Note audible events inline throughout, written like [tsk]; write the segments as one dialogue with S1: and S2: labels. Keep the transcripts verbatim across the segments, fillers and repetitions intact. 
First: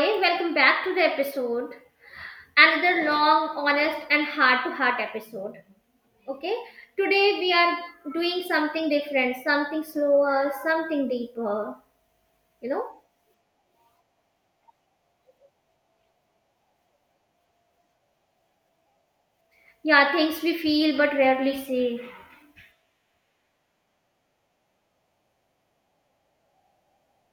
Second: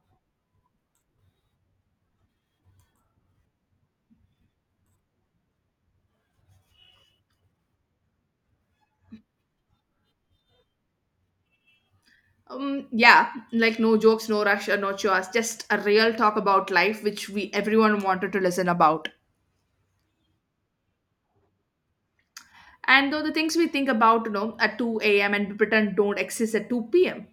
S1: Hey, welcome back to the episode. Another long, honest, and heart to heart episode. Okay, today we are doing something different, something slower, something deeper. You know,
S2: Um, yeah, like no jokes, no rush, or no chores, just a real talk about life, which we everyone wanted to listen about.
S1: yeah, things we feel but rarely say.
S2: And though the things we think about, you know, at two a m and pretend don't exist at two p m.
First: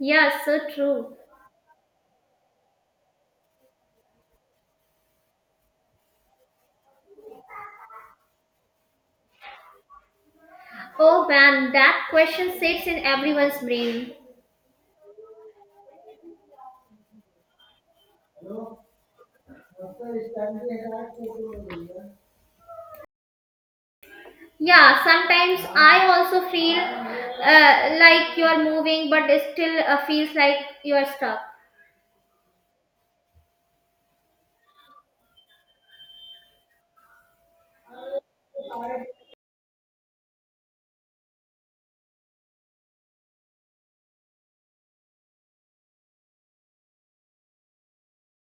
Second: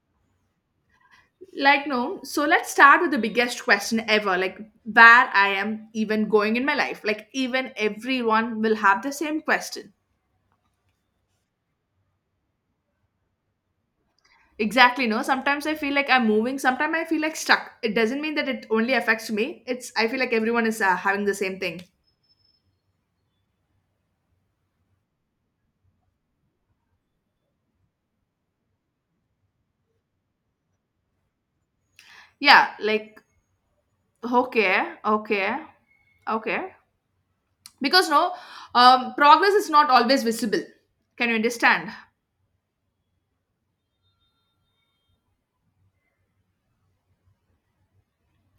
S1: Yeah, so true.
S2: Like no, so let's start with the biggest question ever, like where I am even going in my life. Like even everyone will have the same question.
S1: Oh man, that question sits in everyone's brain.
S2: Exactly, no. Sometimes I feel like I'm moving. Sometimes I feel like stuck. It doesn't mean that it only affects me. It's I feel like everyone is uh, having the same thing.
S1: Yeah, sometimes I also feel uh, like you're moving, but it still uh, feels like you're stuck.
S2: Yeah, like okay, okay, okay. Because no, um, progress is not always visible. Can you understand?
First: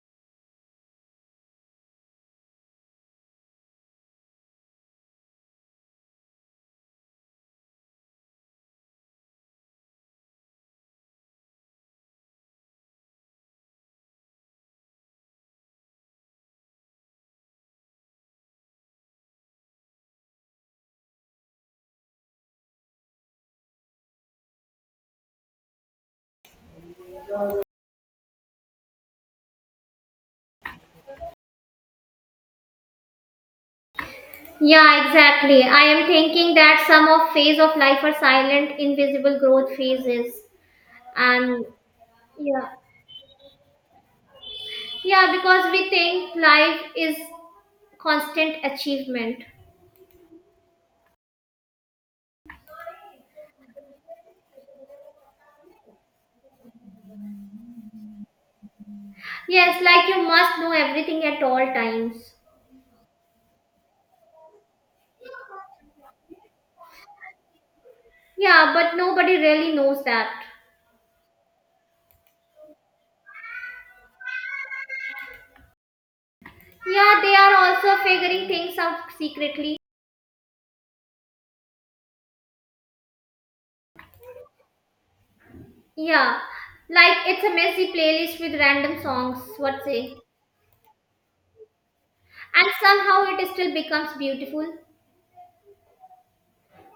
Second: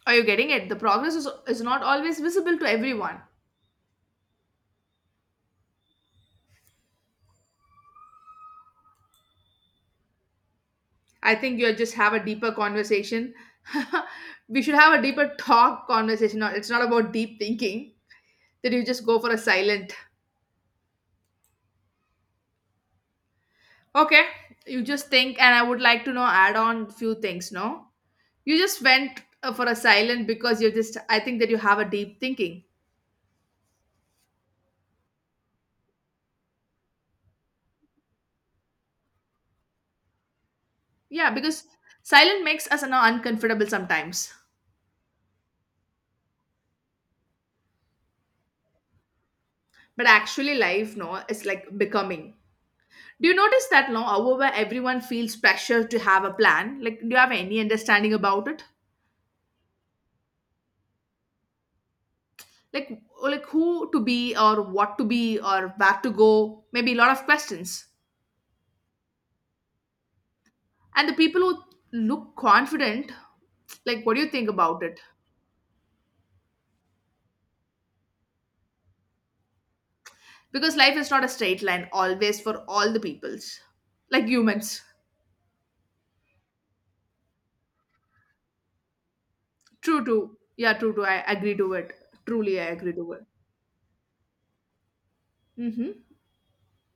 S2: Are you getting it? The progress is, is not always visible to everyone. I think you just have a deeper conversation. [laughs] We should have a deeper talk conversation. No, it's not about deep thinking that you just go for a silent. Okay, you just think, and I would like to know add on few things. No, you just went uh, for a silent because you just. I think that you have a deep thinking.
S1: Yeah, exactly. I am thinking that some of phase of life are silent, invisible growth phases.
S2: Yeah,
S1: And
S2: because silent makes
S1: yeah,
S2: us you know, uncomfortable sometimes.
S1: yeah, because we think life is constant achievement.
S2: But actually, life, no, it's like becoming. Do you notice that now, however, everyone feels pressure to have a plan? Like, do you have any understanding about it?
S1: Yes, like you must know everything at all times.
S2: Like, oh, like who to be or what to be or where to go? Maybe a lot of questions.
S1: Yeah, but nobody really knows that.
S2: And the people who look confident, like, what do you think about it?
S1: Yeah, they are also figuring things out secretly.
S2: Because life is not a straight line always for all the peoples, like humans.
S1: Yeah, like it's a messy playlist with random songs, what
S2: True,
S1: say?
S2: true. Yeah, true, true. I agree to it. Truly, I
S1: And
S2: agree to it.
S1: somehow it still becomes beautiful.
S2: Mm-hmm.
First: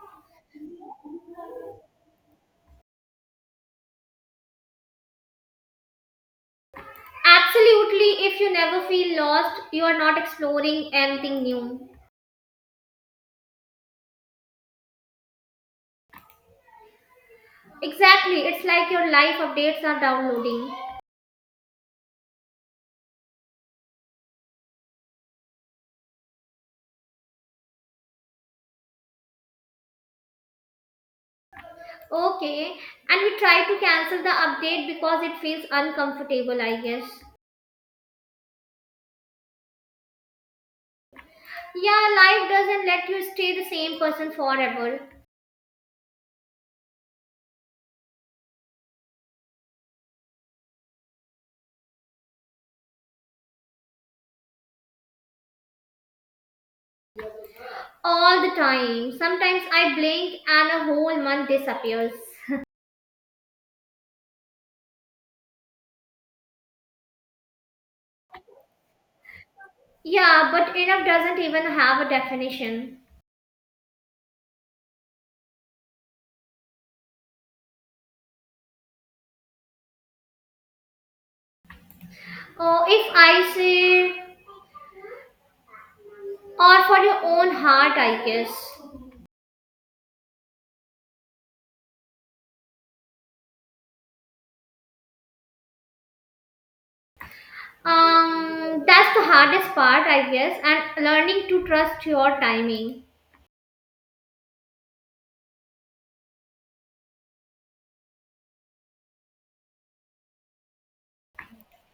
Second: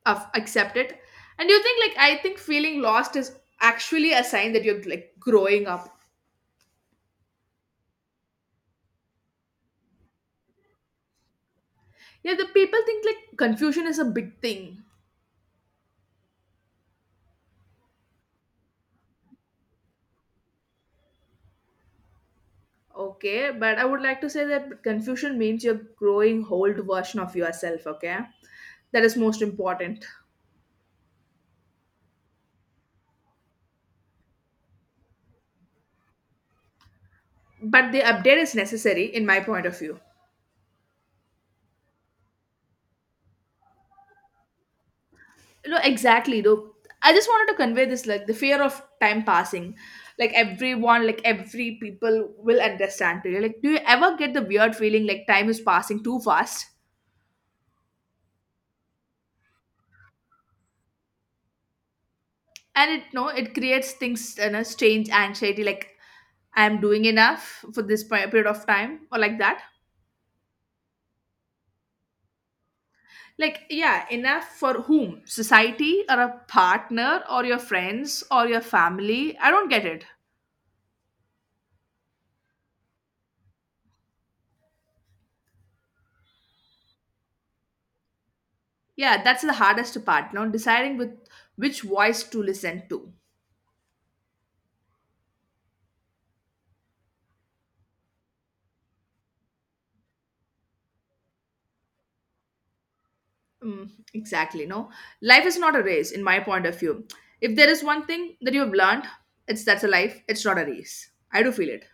S2: Of accept it. And you think like I think feeling lost is actually a sign that you're like growing up.
S1: Absolutely, if you never feel lost, you are not exploring anything new.
S2: Yeah, the people think like confusion is a big thing.
S1: Exactly, it's like your life updates are downloading.
S2: Okay, but I would like to say that confusion means you're growing old version of yourself, okay? That is most important.
S1: Okay, and we try to cancel the update because it feels uncomfortable, I guess.
S2: But the update is necessary in my point of view.
S1: Yeah, life doesn't let you stay the same person forever.
S2: No, exactly, no, I just wanted to convey this, like the fear of time passing, like everyone, like every people will understand today, like do you ever get the weird feeling like time is passing too fast?
S1: All the time. Sometimes I blink and a whole month disappears.
S2: And it, no, it creates things, you know strange anxiety, like I am doing enough for this pe- period of time or like that.
S1: Yeah, but enough doesn't even have a definition.
S2: Like yeah, enough for whom? Society or a partner or your friends or your family? I don't get it.
S1: Oh, if I say, or for your own heart, I guess.
S2: Yeah, that's the hardest part now, deciding with which voice to listen to.
S1: Um, that's the hardest part, I guess, and learning to trust your timing.
S2: Mm, exactly. No, life is not a race, in my point of view. If there is one thing that you have learned, it's that's a life. It's not a race. I do feel it.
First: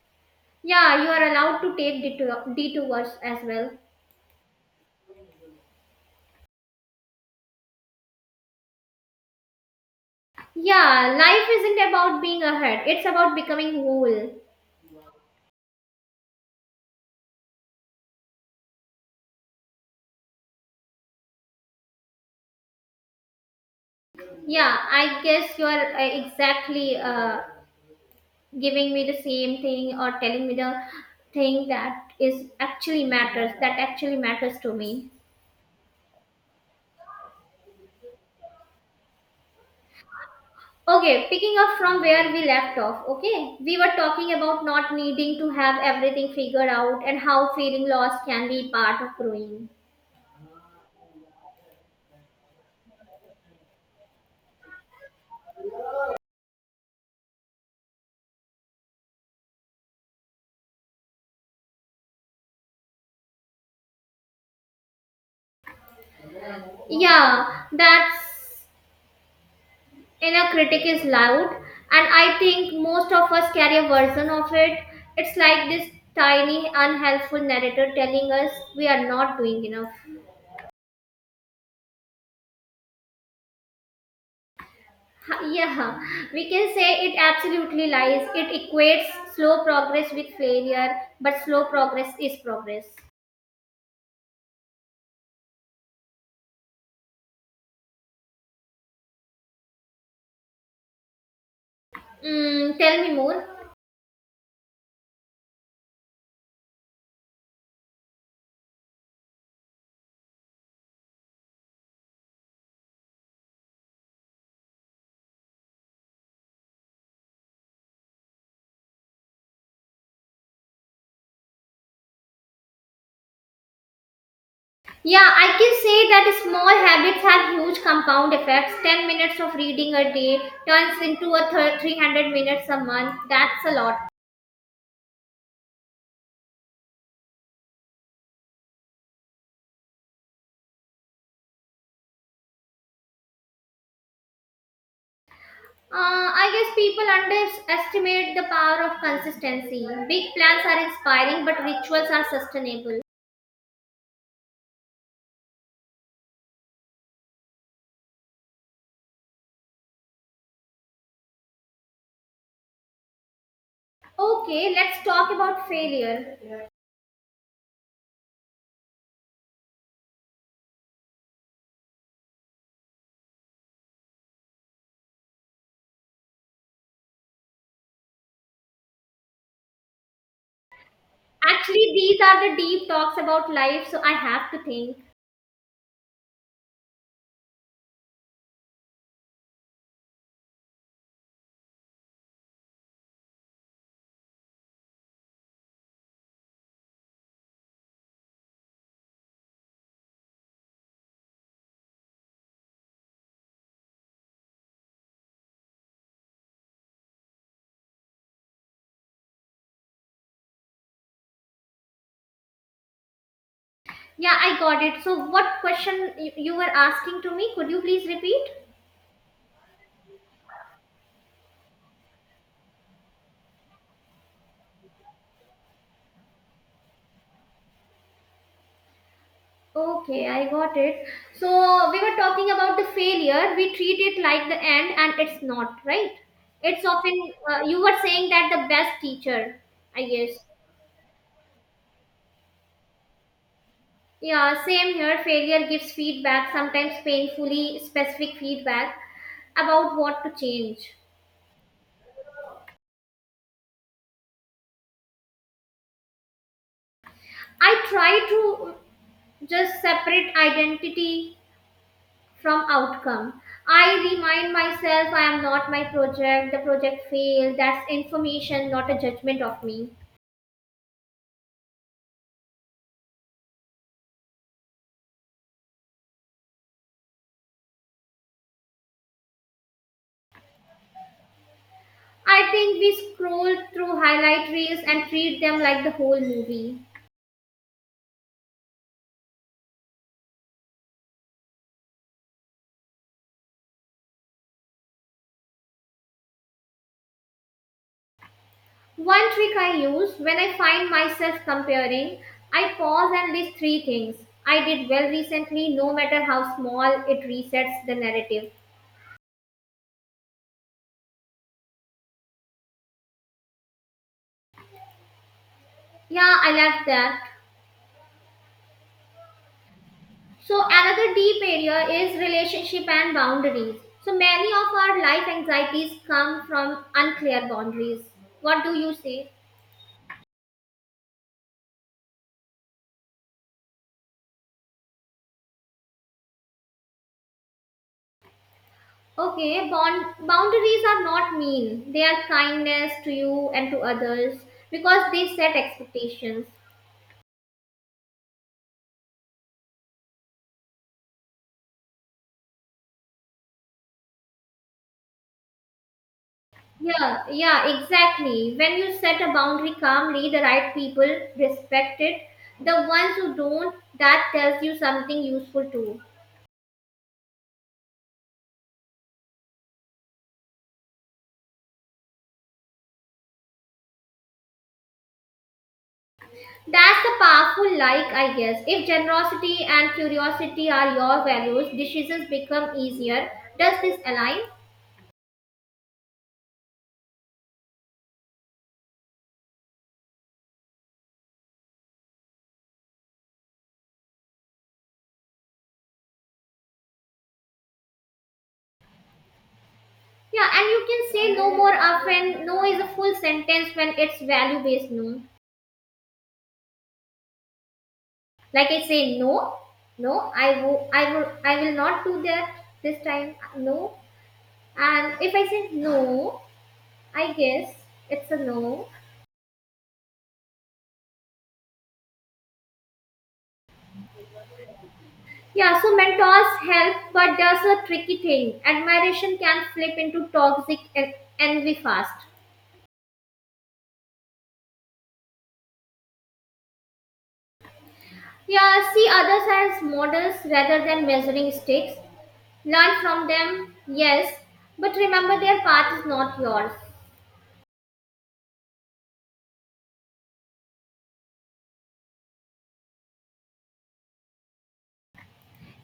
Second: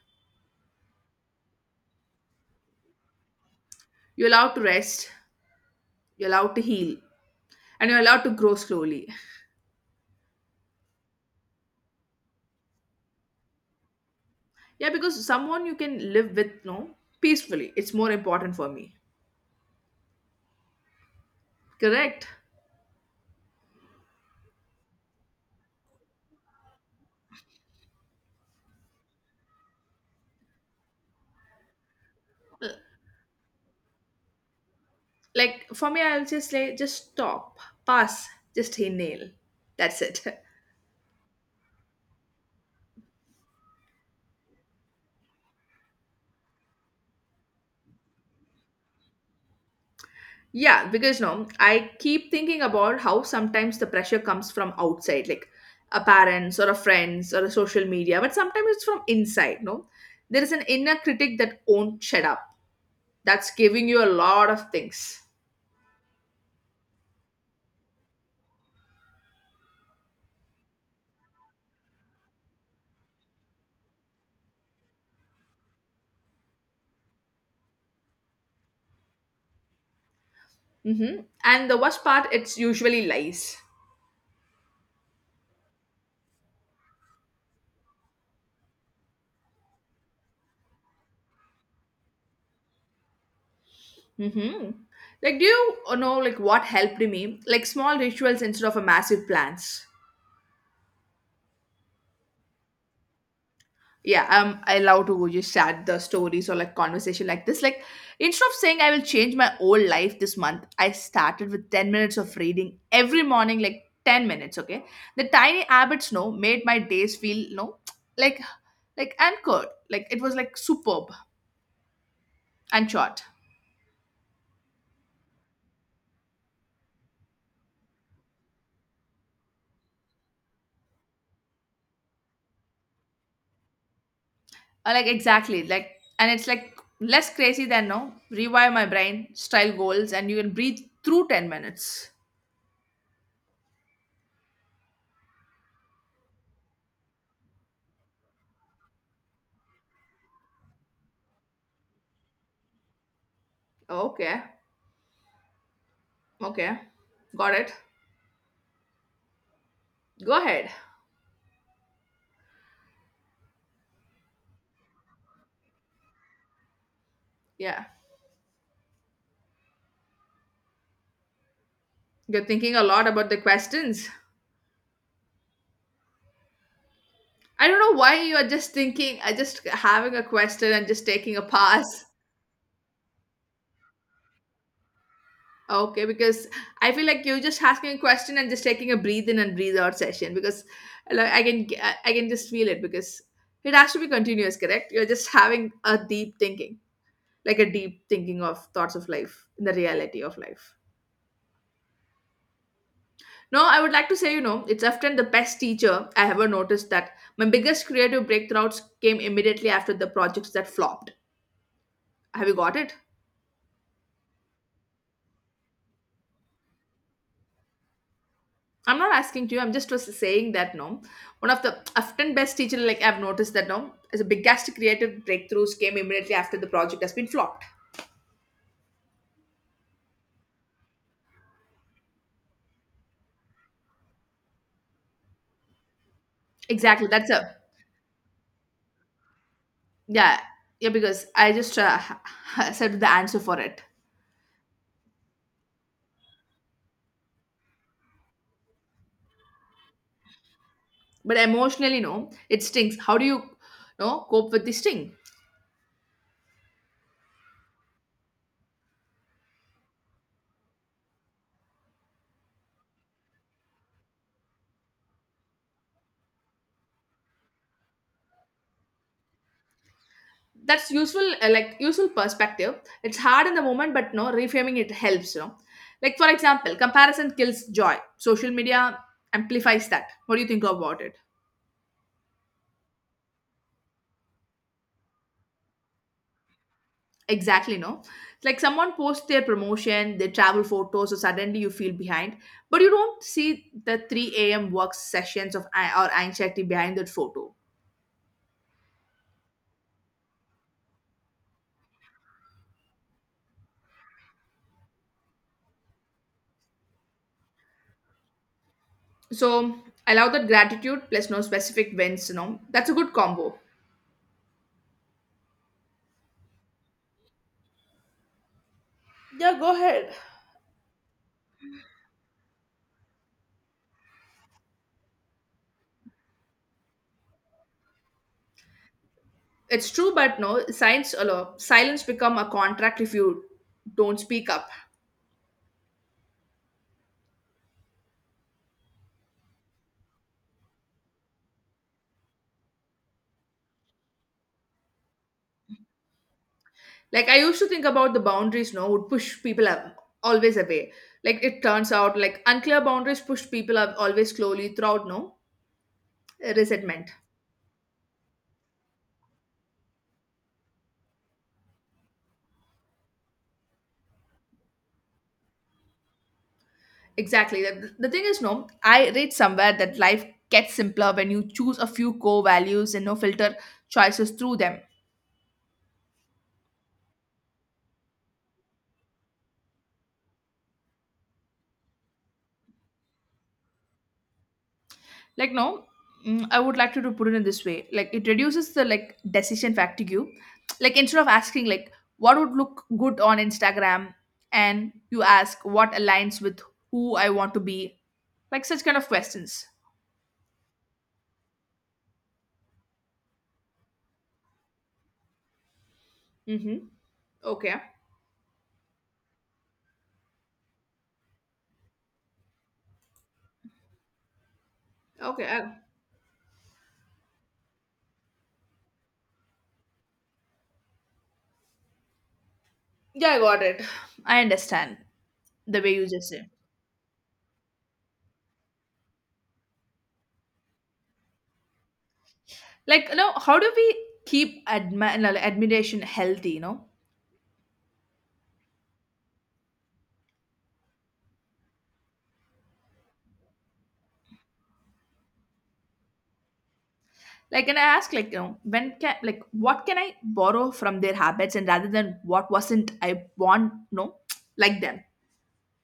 S1: Yeah, you are allowed to take detour- detours as well.
S2: You're allowed to rest. You're allowed to heal, and you're allowed to grow slowly.
S1: Yeah, life isn't about being ahead, it's about becoming whole.
S2: Yeah, because someone you can live with, no, peacefully. It's more important for me. Correct.
S1: Yeah, I guess you are uh, exactly uh, giving me the same thing or telling me the thing that is actually matters, that actually matters to me.
S2: Like for me, I'll just say, just stop, pass, just inhale. That's it. [laughs]
S1: Okay, picking up from where we left off, okay? We were talking about not needing to have everything figured out and how feeling lost can be part of growing.
S2: Yeah, because no, I keep thinking about how sometimes the pressure comes from outside, like a parents or a friends or a social media, but sometimes it's from inside, no? There is an inner critic that won't shut up. That's giving you a lot of things.
S1: Yeah, that's inner critic is loud, and I think most of us carry a version of it. It's like this tiny, unhelpful narrator telling us we are not doing enough.
S2: Mm-hmm. And the worst part, it's usually lies.
S1: Ha- Yeah, we can say it absolutely lies. It equates slow progress with failure, but slow progress is progress.
S2: Mm-hmm. Like, do you know, like, what helped me? Like, small rituals instead of a massive plans.
S1: Mm, tell me more.
S2: Yeah, I'm I love to just share the stories or like conversation like this. Like instead of saying I will change my whole life this month, I started with ten minutes of reading every morning, like ten minutes, okay? The tiny habits no made my days feel no like like anchored. Like it was like superb and short.
S1: Yeah, I can say that small habits have huge compound effects. ten minutes of reading a day turns into a thir- three hundred minutes a month. That's a lot.
S2: Uh, like exactly, like and it's like less crazy than no rewire my brain, style goals, and you can breathe through ten minutes.
S1: Uh, I guess people underestimate the power of consistency. Big plans are inspiring, but rituals are sustainable.
S2: Okay. Okay. Got it. Go ahead.
S1: Okay, let's talk about failure.
S2: Yeah. You're thinking a lot about the questions. I don't know why you are just thinking, I just having a question and just taking a
S1: Actually,
S2: pass.
S1: these are the deep talks about life, so I have to think.
S2: Okay, because I feel like you're just asking a question and just taking a breathe in and breathe out session because like, I can g- I I can just feel it because it has to be continuous, correct? You're just having a deep thinking, like a deep thinking of thoughts of life, the reality of life. No, I would like to say, you know, it's often the best teacher. I ever noticed that my biggest creative breakthroughs came immediately after the projects that flopped. Have you got it?
S1: Yeah, I got it. So, what question y- you were asking to me? Could you please repeat?
S2: I'm not asking to you. I'm just was saying that no, one of the often best teacher like I've noticed that no, as a biggest creative breakthroughs came immediately after the project has been flopped.
S1: Okay, I got it. So we were talking about the failure. We treat it like the end, and it's not, right? It's
S2: Exactly. That's
S1: often
S2: a
S1: uh, you were saying that the best teacher, I guess.
S2: yeah, yeah, because I just uh, [laughs] said the answer for it.
S1: Yeah, same here. Failure gives feedback, sometimes painfully specific feedback about what to change.
S2: But emotionally, no, it stings. How do you, no, cope with the sting?
S1: I try to just separate identity from outcome. I remind myself I am not my project. The project failed. That's information, not a judgment of me.
S2: That's useful, uh, like useful perspective. It's hard in the moment, but no reframing it helps, you know like for example comparison kills joy, social media amplifies that. What do you think about it?
S1: I think we scroll through highlight reels and treat them like the whole movie.
S2: Exactly, no, like someone posts their promotion, their travel photos, so suddenly you feel behind, but you don't see the three a.m work sessions of a- or anxiety behind that photo.
S1: One trick I use when I find myself comparing, I pause and list three things I did well recently, no matter how small, it resets the narrative.
S2: So allow that gratitude plus no specific wins, you know that's a good combo.
S1: Yeah, I love that. So, another deep area is relationship and boundaries. So, many of our life anxieties come from unclear boundaries. What do you say?
S2: It's true, but no, science allow silence become a contract if you don't speak up.
S1: Okay, bond, boundaries are not mean. They are kindness to you and to others because they set expectations.
S2: Like I used to think about the boundaries, no, would push people up, always away. Like it turns out, like unclear boundaries push people up always slowly throughout, no, uh, resentment.
S1: Yeah, yeah, exactly. When you set a boundary calmly, the right people respect it. The ones who don't, that tells you something useful too.
S2: Exactly. The, the thing is, no, I read somewhere that life gets simpler when you choose a few core values and no filter choices through them.
S1: That's the powerful like, I guess. If generosity and curiosity are your values, decisions become easier. Does this align?
S2: Like no, mm, I would like to do- put it in this way, like it reduces the like decision fatigue. Like instead of asking like what would look good on Instagram, and you ask what aligns with who I want to be, like such kind of questions.
S1: Yeah, and you can say no more often. No is a full sentence when it's value based no.
S2: Mm-hmm. Okay,
S1: Like I say no, no, I will, I will, I will not do that this time. No, and if I
S2: okay
S1: say
S2: I,
S1: no, I guess it's a no.
S2: yeah, I got it. [sighs] I understand
S1: Yeah,
S2: the way
S1: so
S2: you just said,
S1: mentors help, but there's a tricky thing. Admiration can flip into toxic en- envy fast.
S2: like you know how do we keep admi- no, like, admiration healthy, you know
S1: Yeah, see others as models rather than measuring sticks. Learn from them, yes, but remember their path is not yours.
S2: Like, and I ask, like, you know, when can, like, what can I borrow from their habits, and rather than what wasn't I want, no, [tsk] like them.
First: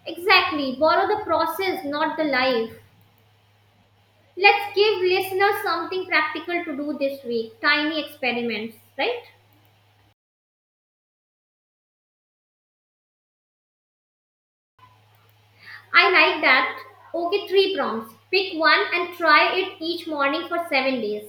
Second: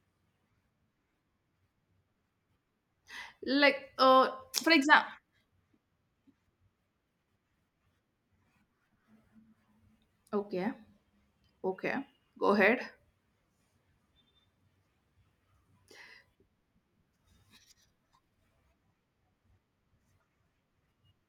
S1: Exactly, borrow the process, not the life.
S2: Like, uh, for
S1: Let's give
S2: example,
S1: listeners something practical to do this week tiny experiments, right?
S2: okay, okay, go ahead.
S1: I like that. Okay, three prompts. Pick one and try it each morning for seven days.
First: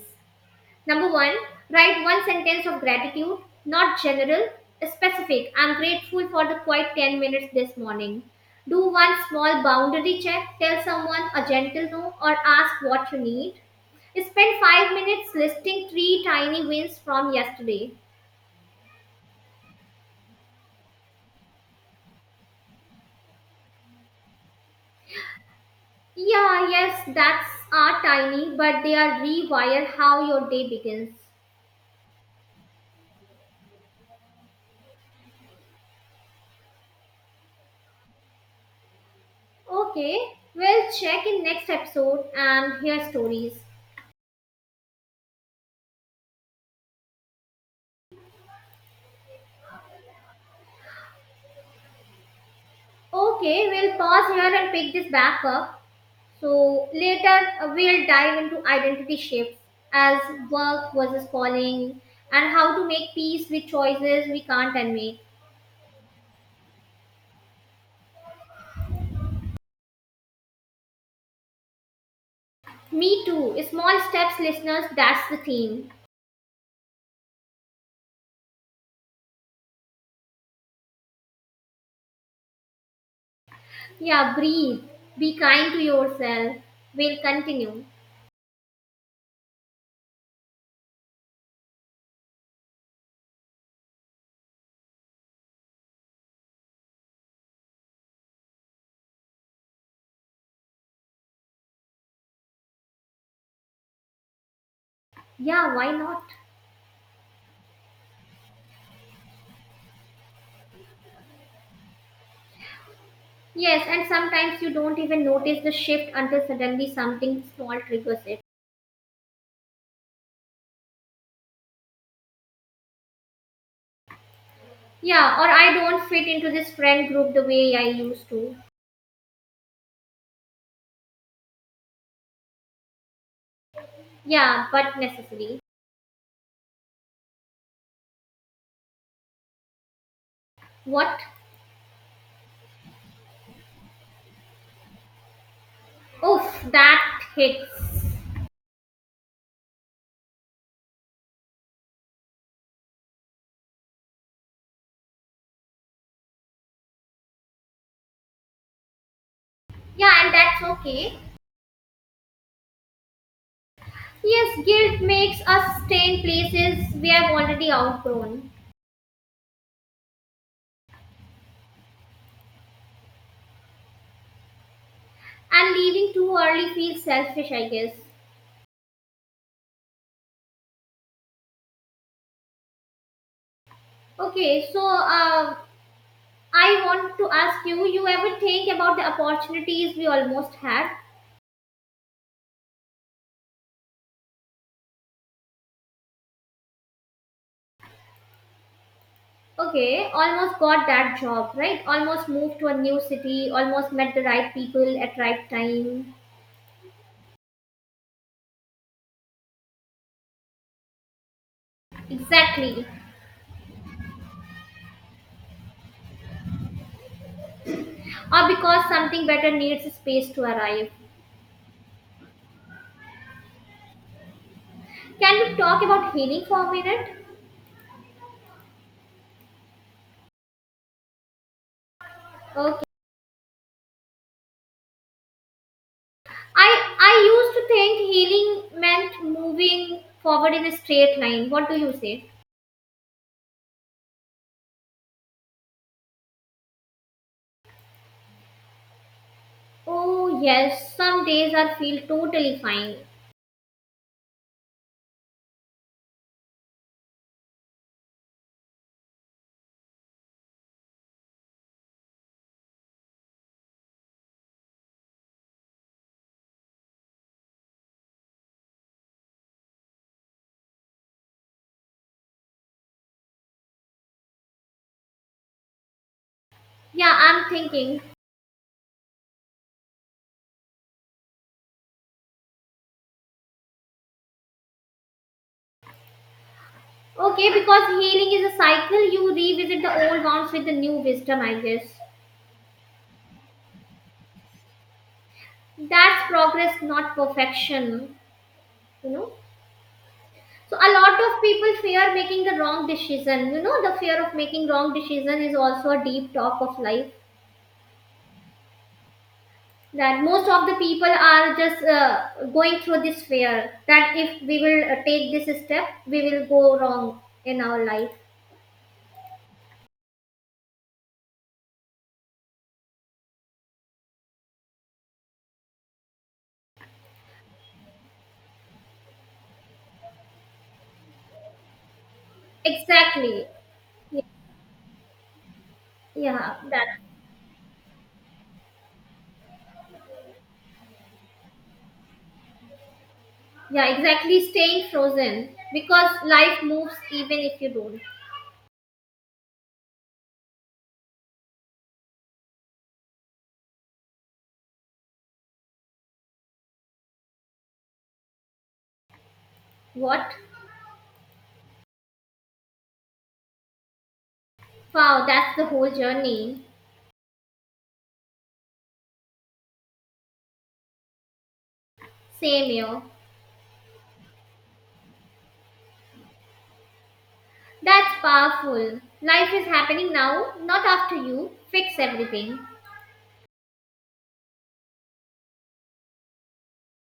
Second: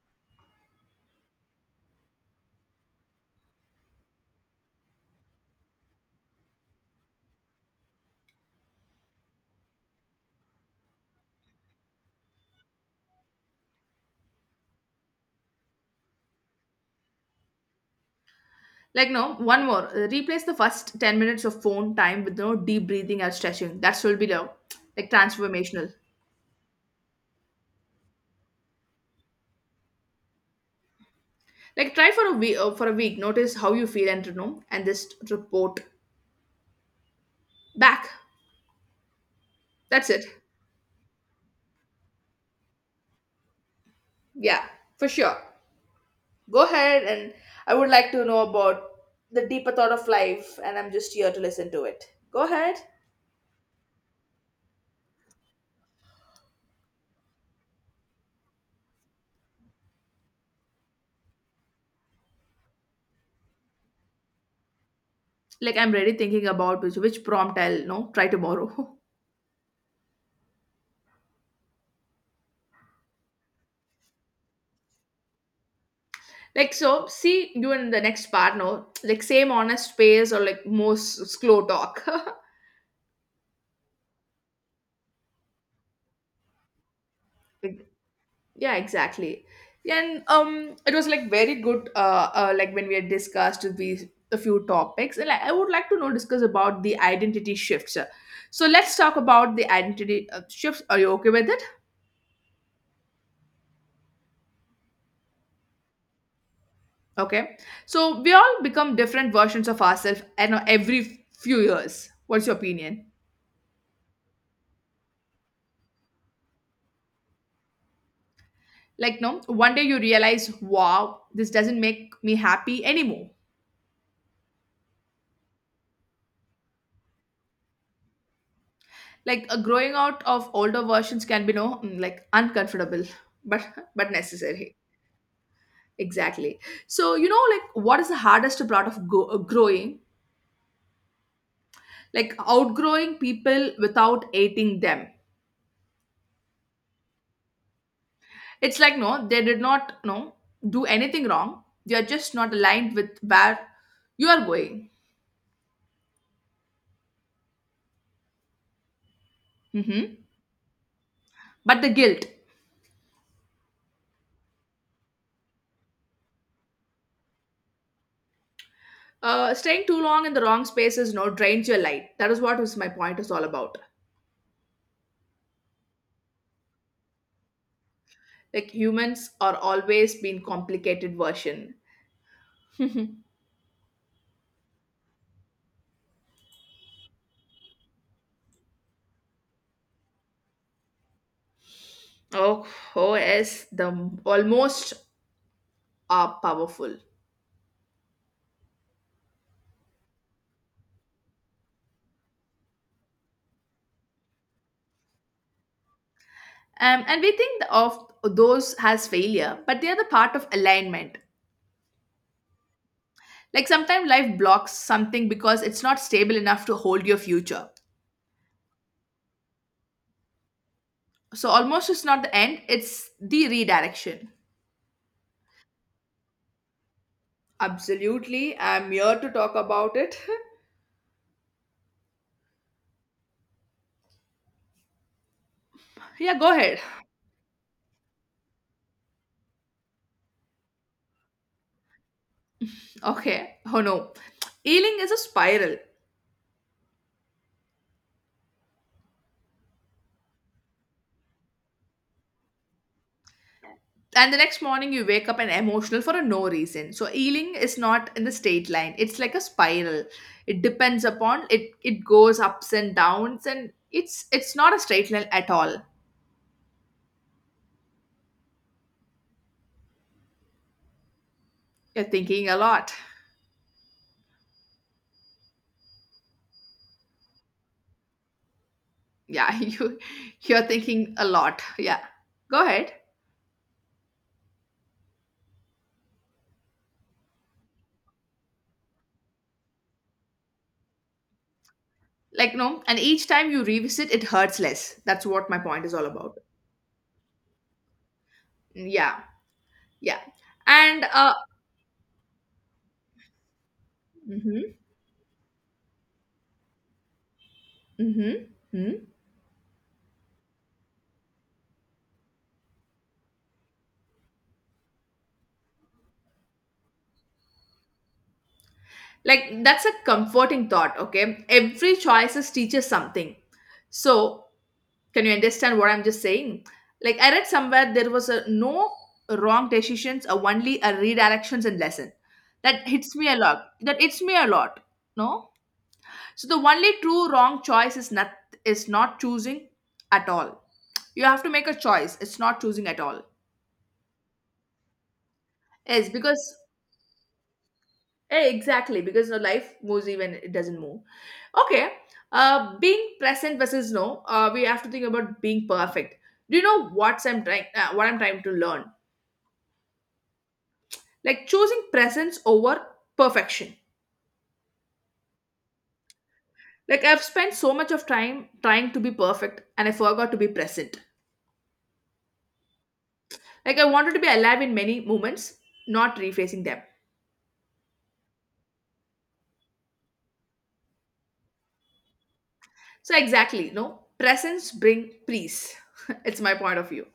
S1: Number one, write one sentence of gratitude, not general, specific. I'm grateful for the quiet ten minutes this morning. Do one small boundary check, tell someone a gentle no, or ask what you need. Spend five minutes listing three tiny wins from yesterday.
S2: Like, no, one more. Uh, Replace the first ten minutes of phone time with no deep breathing or stretching. That will be the like transformational.
S1: Yeah, yes, that's are tiny, but they are rewire how your day begins.
S2: Like, try for a week. Uh, for a week, notice how you feel and you know, and just report back. That's
S1: Okay,
S2: it.
S1: we'll check in next episode and hear stories.
S2: Yeah, for sure. Go ahead, and I would like to know about the deeper thought of life, and I'm just here to listen to it. Go ahead.
S1: Okay, we'll pause here and pick this back up. So later uh, we'll dive into identity shifts as work versus calling and how to make peace with choices we can't unmake.
S2: Like I'm really thinking about which which prompt I'll no try tomorrow. [laughs]
S1: Me too. Small steps, listeners, that's the theme.
S2: Like so, see you in the next part, no, like same honest pace or like most slow talk. [laughs] Like,
S1: Yeah, breathe. Be kind to yourself. We'll continue.
S2: yeah exactly, yeah, and um it was like very good, uh, uh like when we had discussed these a few topics and like, I would like to know discuss about the identity shifts. So let's talk about the identity uh, shifts. Are you okay with it?
S1: Yeah, why not?
S2: Okay. So we all become different versions of ourselves and every few years. What's your opinion?
S1: Yes, and sometimes you don't even notice the shift until suddenly something small triggers it.
S2: Like no, one day you realize, wow, this doesn't make me happy anymore.
S1: Yeah, or I don't fit into this friend group the way I used to.
S2: Like a growing out of older versions can be no, mm, like uncomfortable, but but
S1: Yeah,
S2: necessary.
S1: but necessary.
S2: Exactly. So you know, like what is the hardest part of go- growing?
S1: What?
S2: Like outgrowing people without hating them.
S1: Oof, that hits.
S2: It's like no, they did not no do anything wrong. They are just not aligned with where you are going. Hmm.
S1: Yeah, and that's okay.
S2: But the guilt,
S1: Yes, guilt makes us stay in places we have already outgrown.
S2: uh, staying too long in the wrong spaces, no drains your light. That is what is my point is all about.
S1: And leaving too early feels selfish, I guess.
S2: Like humans are always been complicated version. Mhm.
S1: Okay, so uh, I want to ask you you ever think about the opportunities we almost had?
S2: Oh, oh, O S the m- almost are powerful.
S1: Okay, almost got that job, right? Almost moved to a new city, almost met the right people at right time.
S2: Um, and we think of those as failure, but they are the part of alignment.
S1: Exactly.
S2: Like sometimes life blocks something because it's not stable enough to hold your future.
S1: Or because something better needs space to arrive.
S2: So almost it's not the end, it's the redirection.
S1: Can we talk about healing for a minute?
S2: Absolutely. I'm here to talk about it.
S1: Okay.
S2: [laughs] Yeah, go ahead.
S1: I I used to think healing meant moving forward in a straight line. What do you say?
S2: Okay. Oh no. Healing is a spiral.
S1: Oh yes, some days I feel totally fine.
S2: And the next morning you wake up and emotional for a no reason. So healing is not in the straight line. It's like a spiral. It depends upon it it goes ups and downs and it's it's not a straight line at all. You're thinking a lot.
S1: Yeah, I'm thinking.
S2: Yeah, [laughs] you you're thinking a lot. Yeah, go ahead.
S1: Okay, because healing is a cycle, you revisit the old wounds with the new wisdom, I guess.
S2: Like, no, and each time you revisit, it hurts less. That's what my point is all
S1: That's
S2: about.
S1: progress, not perfection.
S2: Mm,
S1: You
S2: yeah.
S1: know?
S2: Yeah.
S1: So a
S2: And
S1: lot
S2: uh
S1: of people fear making the wrong decision. You know, the fear of making
S2: hmm.
S1: wrong decision is also a deep talk of life
S2: Hmm. Hmm.
S1: that most of the people are just uh, going through this fear that if we will uh, take this step we will go wrong in our life.
S2: Like, that's a comforting thought. Okay, every choices teaches something. So can you understand what I'm just saying? Like, I read somewhere there was a no wrong decisions or only a redirections and lesson. That hits me a
S1: Exactly.
S2: lot. That hits me a lot. No. So the
S1: Yeah, that.
S2: only true wrong choice is not is not choosing at all. You have to make a choice. It's not choosing at all.
S1: Yeah, exactly, staying frozen
S2: Yes,
S1: because
S2: because,
S1: life moves even if you don't.
S2: eh, exactly, because your life moves even it doesn't move. Okay, uh, being present versus no. Uh, we have to think about being perfect. Do you know what's I'm trying? Uh, what I'm trying to learn?
S1: What?
S2: Like choosing presence over perfection.
S1: Wow, that's the whole journey.
S2: Like I've spent so much of time trying to be perfect, and I forgot to be present.
S1: Same here.
S2: Like I wanted to be alive in many moments, not refacing them.
S1: That's powerful, life is happening now not after you fix everything.
S2: So exactly, no, presence bring peace. [laughs] It's my point of view.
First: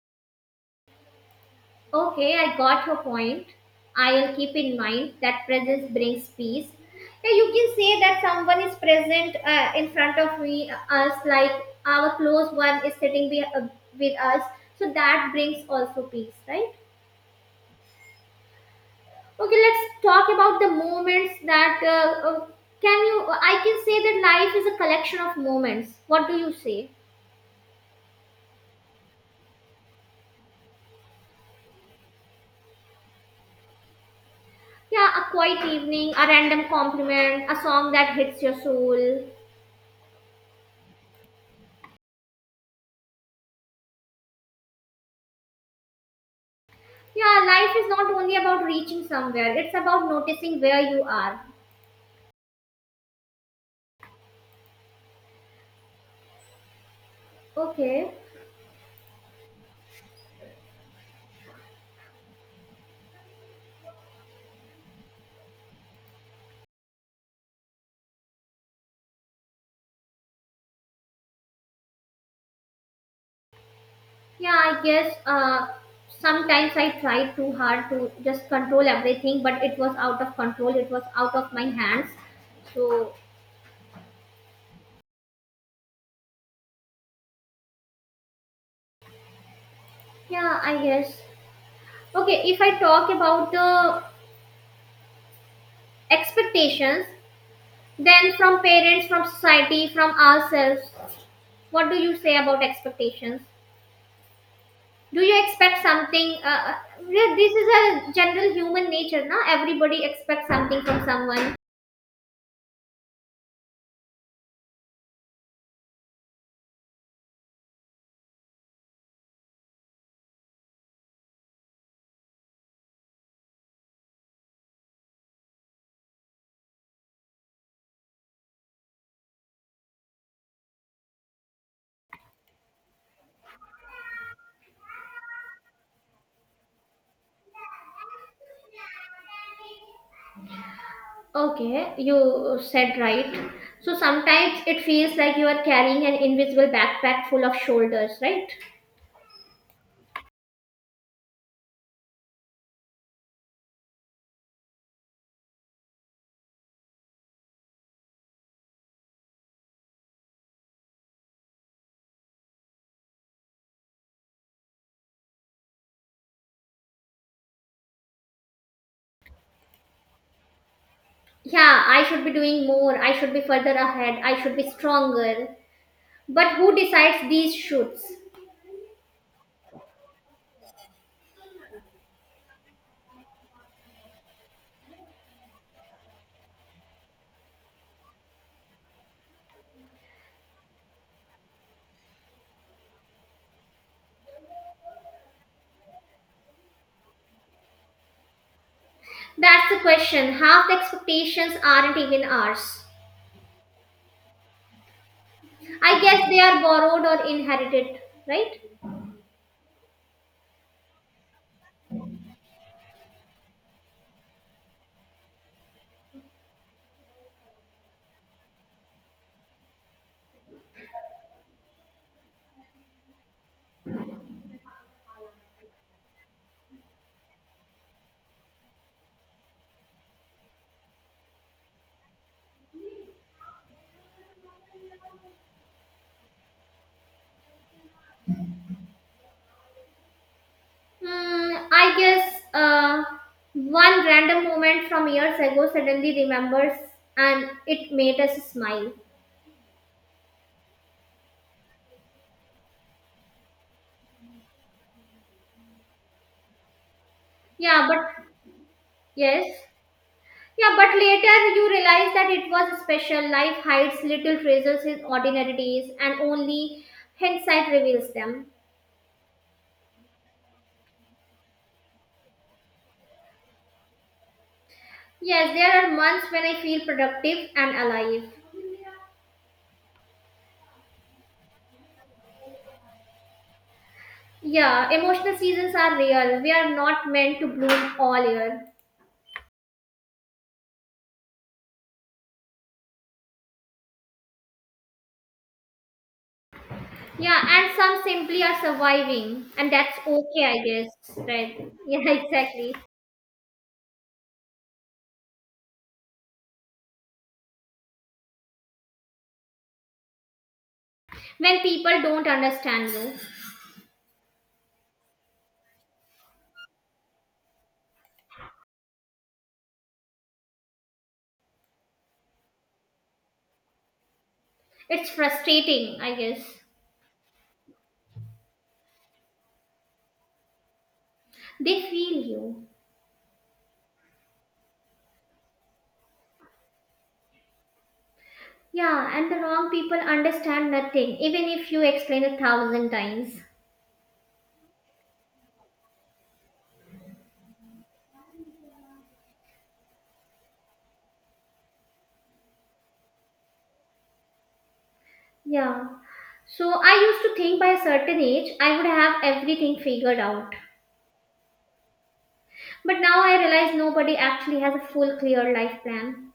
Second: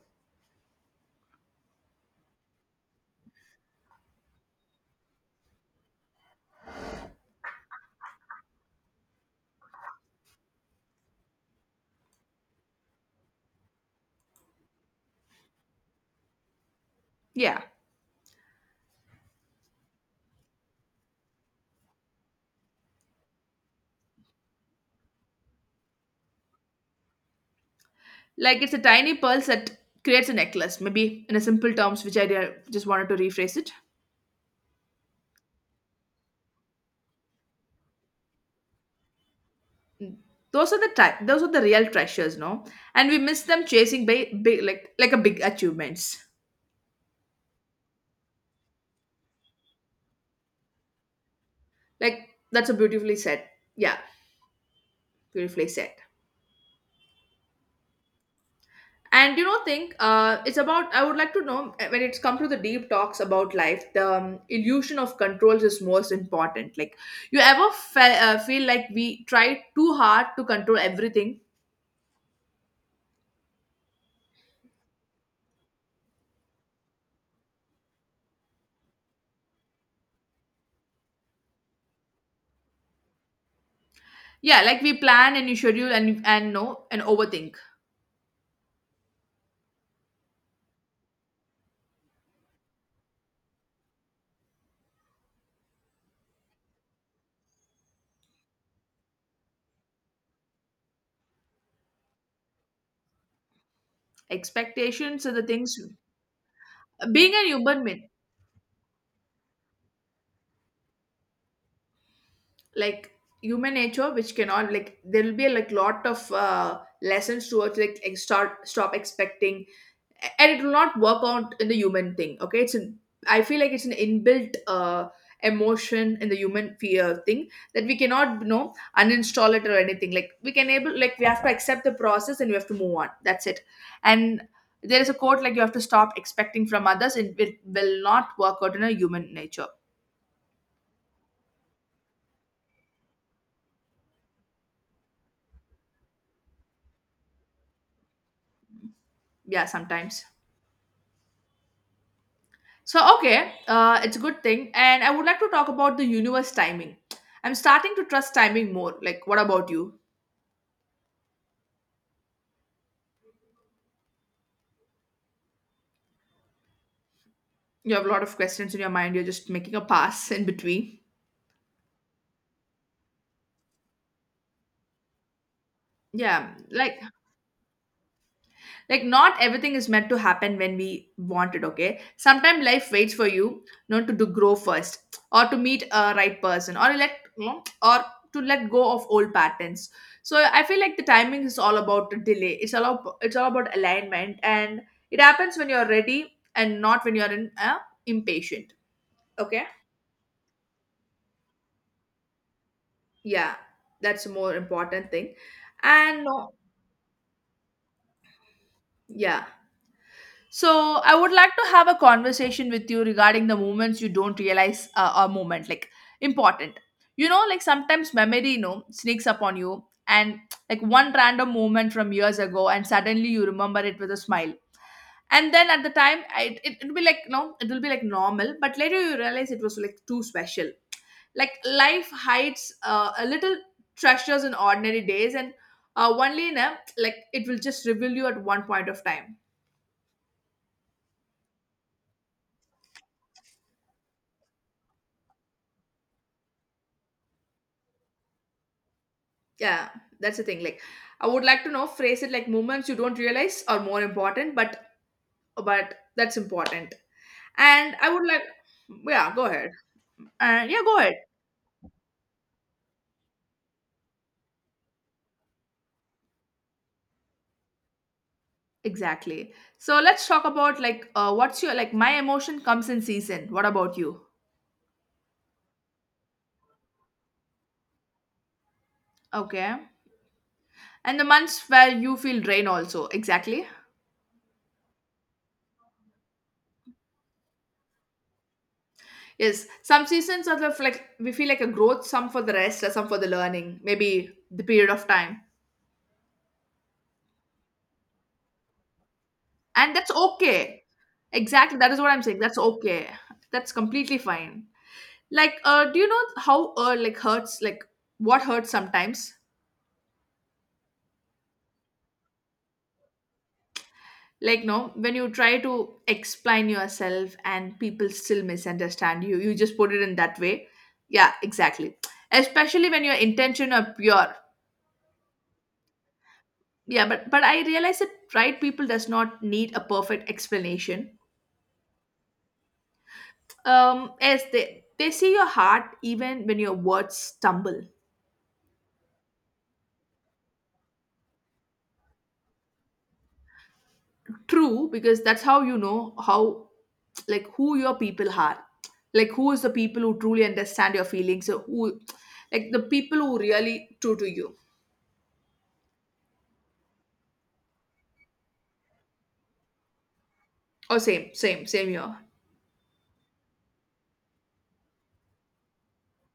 S1: Okay, I got your point. I'll keep in mind that presence brings peace. Yeah, you can say that someone is present uh, in front of me, uh, us, like our close one is sitting be- uh, with us. So that brings also peace, right?
S2: Yeah,
S1: Okay, let's talk about the moments that uh, uh, can you. I can say that life is a collection of moments. What do you say?
S2: like it's a tiny pulse that creates a necklace. Maybe in a simple terms, which I did- just wanted to rephrase it.
S1: Yeah, a quiet evening, a random compliment, a song that hits your soul.
S2: Those are the ti- those are the real treasures, no? And we miss them chasing big, big, like like a big achievements.
S1: Yeah, life is not only about reaching somewhere, it's about noticing where you are.
S2: Like, that's a beautifully said. Yeah, beautifully said.
S1: Okay.
S2: And you know think, uh, it's about. I would like to know, uh, when it's come to the deep talks about life, the um, illusion of controls is most important. Like you ever fe- uh, feel like we try too hard to control everything?
S1: Yeah, I guess uh, sometimes I tried too hard to just control everything, but it was out of control, it was out of my hands. So,
S2: Yeah, like we plan and you schedule and and no and overthink.
S1: yeah, I guess. Okay, if I talk about the expectations, then from parents, from society, from ourselves, what do you say about expectations? Do
S2: Expectations are
S1: you
S2: the things,
S1: expect something uh,
S2: being
S1: yeah,
S2: a
S1: this is
S2: human being,
S1: a general human nature na. Everybody expects something from someone.
S2: like human nature, which cannot, like, there will be like lot of uh, lessons towards, like, ex- start, stop expecting. And it will not work out in the human thing. Okay, it's an, I feel like it's an inbuilt uh emotion in the human fear thing, that we cannot, you know uninstall it or anything. Like we can able, like we have to accept the process and we have to move on. That's it. And there is a quote like you have to stop expecting from others. It will, will not work out in a human nature.
S1: Okay, you said right. So sometimes it feels like you are carrying an invisible backpack full of shoulders, right?
S2: Yeah, sometimes. So, okay, uh, it's a good thing and I would like to talk about the universe timing. I'm starting to trust timing more, like what about you? You have a lot of questions in your mind, you're just making a pass in between.
S1: Yeah, I should be doing more, I should be further ahead, I should be stronger,
S2: Yeah,
S1: but who
S2: like
S1: decides these shoots?
S2: like not everything is meant to happen when we want it. Okay, sometimes life waits for you, not to do grow first, or to meet a right person, or let you know, or to let go of old patterns. So I feel like the timing is all about the delay. It's all about, it's all about alignment, and it happens when you're ready and not when you're in, uh, impatient. Okay.
S1: That's the question, half the expectations aren't even ours,
S2: Yeah, that's a more important thing.
S1: I guess
S2: And,
S1: they
S2: uh,
S1: are borrowed or inherited, right?
S2: yeah. So I would like to have a conversation with you regarding the moments you don't realize uh, are moment, like, important. You know, like sometimes memory, you know, sneaks up on you, and like one random moment from years ago, and suddenly you remember it with a smile. And then at the time, I, it it will be like no, it will be like normal, but later you realize it was like too special. Like life hides uh, a little treasures in ordinary days, and uh, only in a, like, it will just reveal you at one point of time.
S1: Hmm, I guess uh, one random moment from years ago suddenly remembers and it made us smile.
S2: Yeah, that's the thing. Like, I would like to know phrase it, like moments you don't realize are more important, but but that's important.
S1: Yeah,
S2: And I would
S1: but
S2: like, yeah, go
S1: yes.
S2: ahead. And
S1: Yeah,
S2: yeah,
S1: but
S2: go ahead.
S1: later you realize that it was special. Life hides little treasures in ordinary days and only hindsight reveals them.
S2: Exactly. So let's talk about, like, uh, what's your, like, my emotion comes in season. What about you?
S1: Yes, there are months when I feel productive and alive.
S2: Okay. And the months where you feel drain also. Exactly.
S1: Yeah, emotional seasons are real. We are not meant to bloom all year.
S2: Yes. Some seasons are the, like we feel like a growth, some for the rest, or some for the learning. Maybe the period of time.
S1: Yeah, and some simply are surviving, and
S2: And
S1: that's
S2: that's
S1: okay, I
S2: okay.
S1: guess, right?
S2: Exactly, that
S1: Yeah,
S2: is
S1: [laughs]
S2: what I'm saying. That's
S1: exactly.
S2: okay. That's completely fine. Like, uh do you know how, uh like, hurts, like, what hurts sometimes?
S1: When people don't understand you,
S2: Like, no, when you try to explain yourself and people still misunderstand you you just put it in that way. Yeah, exactly, especially when your intention are pure.
S1: it's frustrating, I guess.
S2: Yeah, but but I realize that right people does not need a perfect explanation.
S1: They feel you.
S2: Um as they they see your heart even when your words stumble.
S1: Yeah, and the wrong people understand nothing, even if you explain a thousand times.
S2: True, because that's how you know how, like, who your people are. Like, who is the people who truly understand your feelings? Or who, like, the people who really true to you.
S1: Yeah. So I used to think by a certain age I would have everything figured out.
S2: Oh, same, same, same here.
S1: But now I realize nobody actually has a full, clear life plan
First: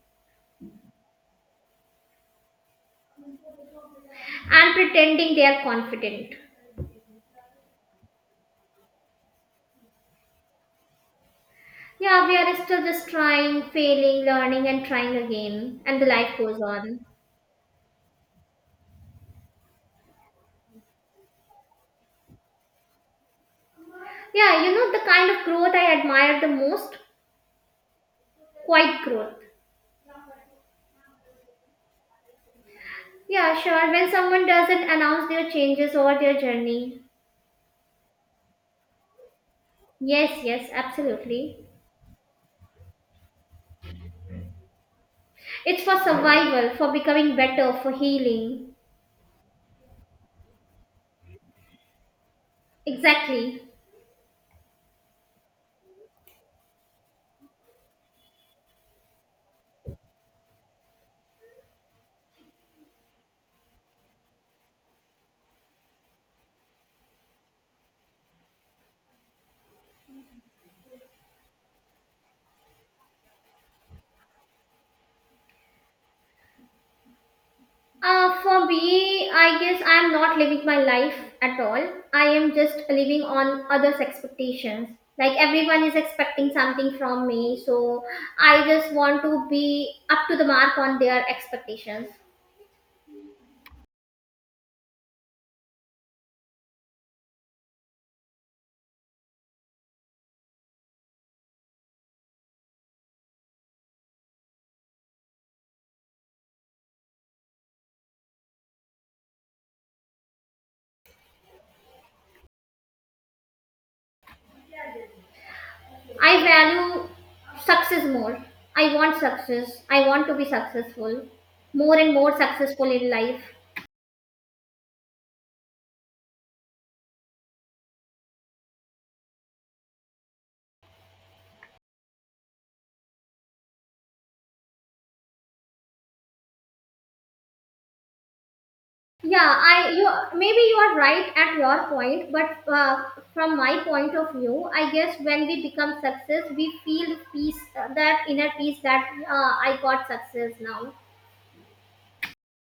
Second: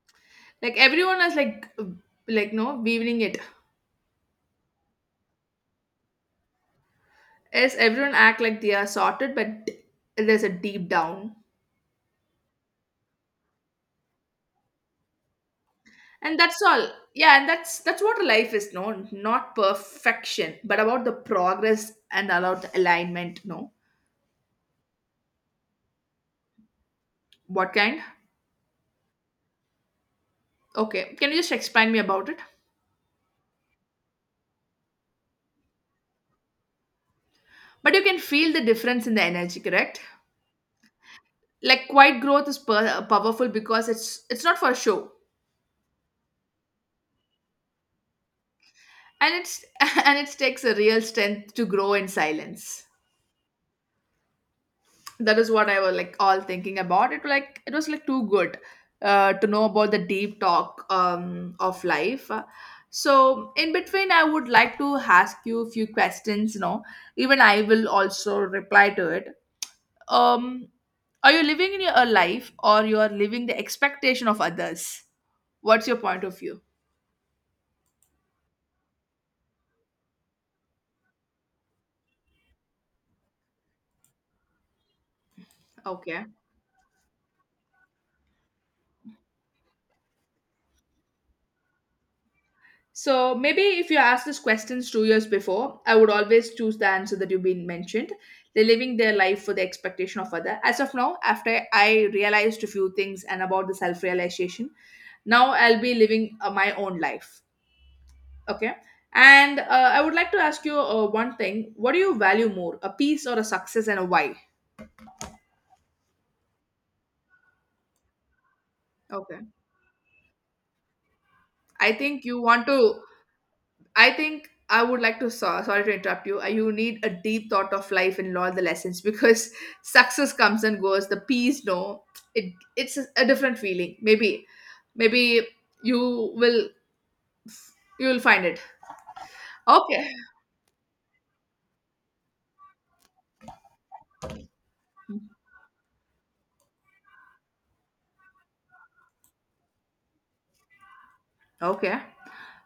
S2: Like, everyone is like, like, no, weaving it.
S1: and pretending they are confident.
S2: Yes, everyone act like they are sorted, but there's a deep down,
S1: Yeah, we are still just trying, failing, learning, and trying again, and the life
S2: and
S1: goes
S2: that's all.
S1: on.
S2: Yeah, and that's that's what life is. No, not perfection, but about the progress and about the alignment. No,
S1: Yeah, you know the kind of growth I admire the most?
S2: what kind?
S1: Quiet growth.
S2: Okay, can you just explain me about it?
S1: Yeah, sure, when someone doesn't announce their changes or their journey.
S2: But you can feel the difference in the energy, correct?
S1: Yes, yes, absolutely.
S2: Like quiet growth is per- powerful because it's it's not for show,
S1: It's for survival, for becoming better, for healing.
S2: and it's [laughs] and it takes a real strength to grow in silence.
S1: Exactly.
S2: That is what I was, like, all thinking about. It, like, it was like too good uh, to know about the deep talk, um, of life. So in between, I would like to ask you a few questions. You know, even I will also reply to it. um are you living in your a life, or you are living the expectation of others? What's your point of view?
S1: Uh, for me, I guess I am not living my life at all. I am just living on others' expectations. Like everyone is
S2: Okay.
S1: expecting something from me, so I just want to be up to the mark on their expectations.
S2: So maybe if you asked these questions two years before, I would always choose the answer that you've been mentioned. They're living their life for the expectation of other. As of now, after I realized a few things and about the self-realization, now I'll be living uh, my own life. Okay. And uh, I would like to ask you, uh, one thing: what do you value more, a peace or a success, and a why?
S1: I value success more. I want
S2: Okay.
S1: success. I want to be successful,
S2: I
S1: more and
S2: think
S1: more
S2: you want
S1: successful
S2: to.
S1: in life.
S2: I think I would like to. so- Sorry to interrupt you. Uh, You need a deep thought of life in all the lessons, because [laughs] success comes and goes. The peace, no, it it's a a different feeling. Maybe, maybe you will, you will find it.
S1: Yeah, I you
S2: Okay.
S1: maybe you are right at your point, but uh, from my point of view, I guess when we become success, we feel peace, uh, that inner peace that uh, I got success now.
S2: Okay.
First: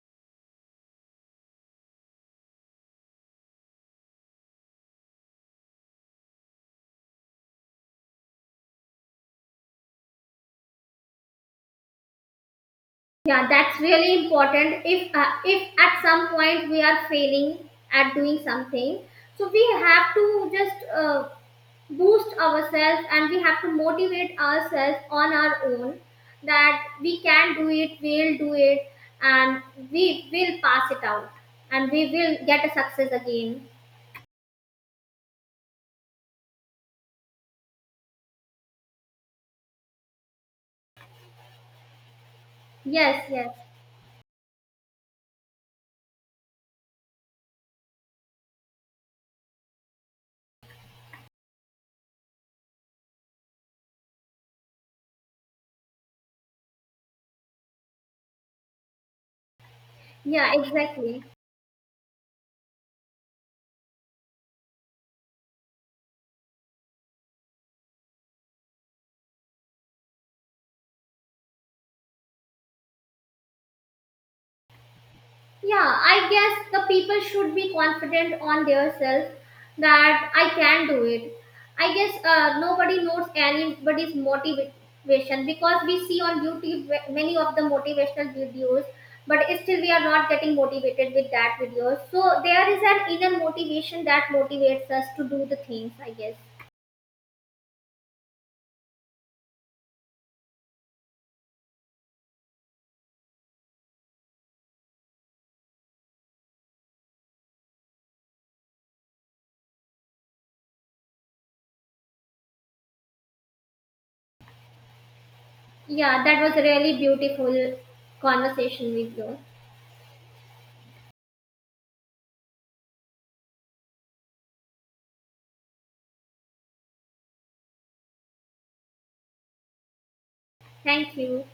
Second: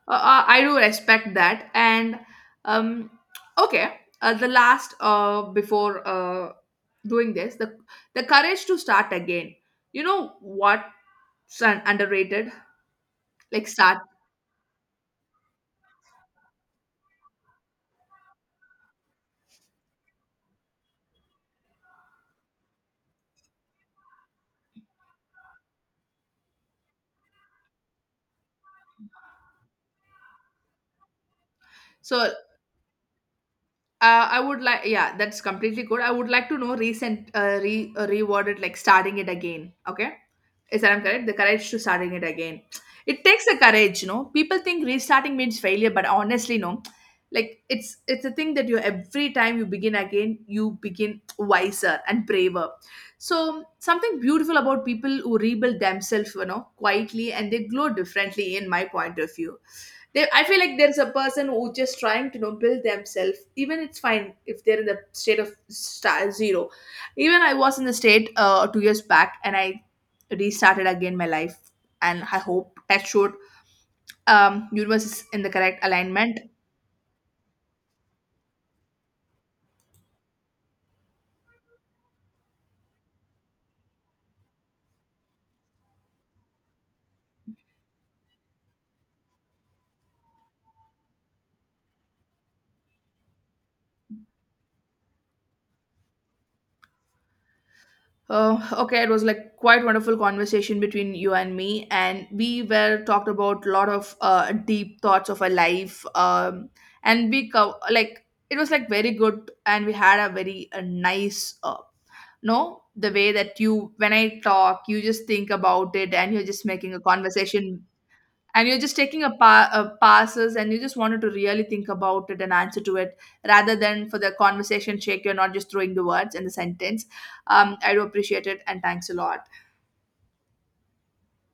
S2: Uh, uh, I do respect that. And, um, okay, uh, the last, uh, before, uh, doing this, the the courage to start again. You know what's un- underrated?
S1: Yeah,
S2: Like
S1: that's
S2: start.
S1: really important. If uh, if at some point we are failing at doing something, so we have to just uh, boost ourselves and we have to motivate ourselves on our own that we can do it, we'll do it, and we will pass it out and we
S2: So, uh,
S1: will get a success again.
S2: I would like, yeah, that's completely good. I would like to know recent, uh, re uh, rewarded, like starting it again. Okay. Is that I'm correct? The courage to starting it again. It
S1: Yes,
S2: takes
S1: yes,
S2: a courage, you know. People think restarting means failure, but honestly, no. Like it's it's a thing that you every time you begin again, you begin wiser and braver. So something beautiful about people who rebuild themselves, you know, quietly and they glow differently in my point of view. They, I
S1: yeah,
S2: feel like there's a
S1: exactly.
S2: person who just trying to you know build themselves. Even it's fine if they're in the state of star zero. Even I was in the state uh, two years back, and I restarted again my life. And I hope that showed um, universe is in the correct
S1: Yeah, I
S2: alignment.
S1: guess the people should be confident on their self that I can do it. I guess uh, nobody knows anybody's motivation because we see on YouTube ve- many of the motivational videos, but still we are not getting motivated with that video. So there is an inner motivation that motivates us to do the things, I guess.
S2: Uh, okay, it was like quite wonderful conversation between you and me, and we were talked about a lot of uh, deep thoughts of our life, um, and we co- like it was like very good, and we had a very uh nice, uh, no, the way that you when I talk, you just think about it
S1: Yeah,
S2: and
S1: that
S2: you're
S1: was a
S2: just making
S1: really
S2: a
S1: beautiful
S2: conversation, and you're
S1: conversation
S2: just
S1: with
S2: taking a,
S1: you.
S2: pa- a passes and you just wanted to really think about it and answer to it, rather than for the conversation shake you're not just throwing the words and the sentence. um, I do appreciate it and thanks a lot.
S1: Thank you.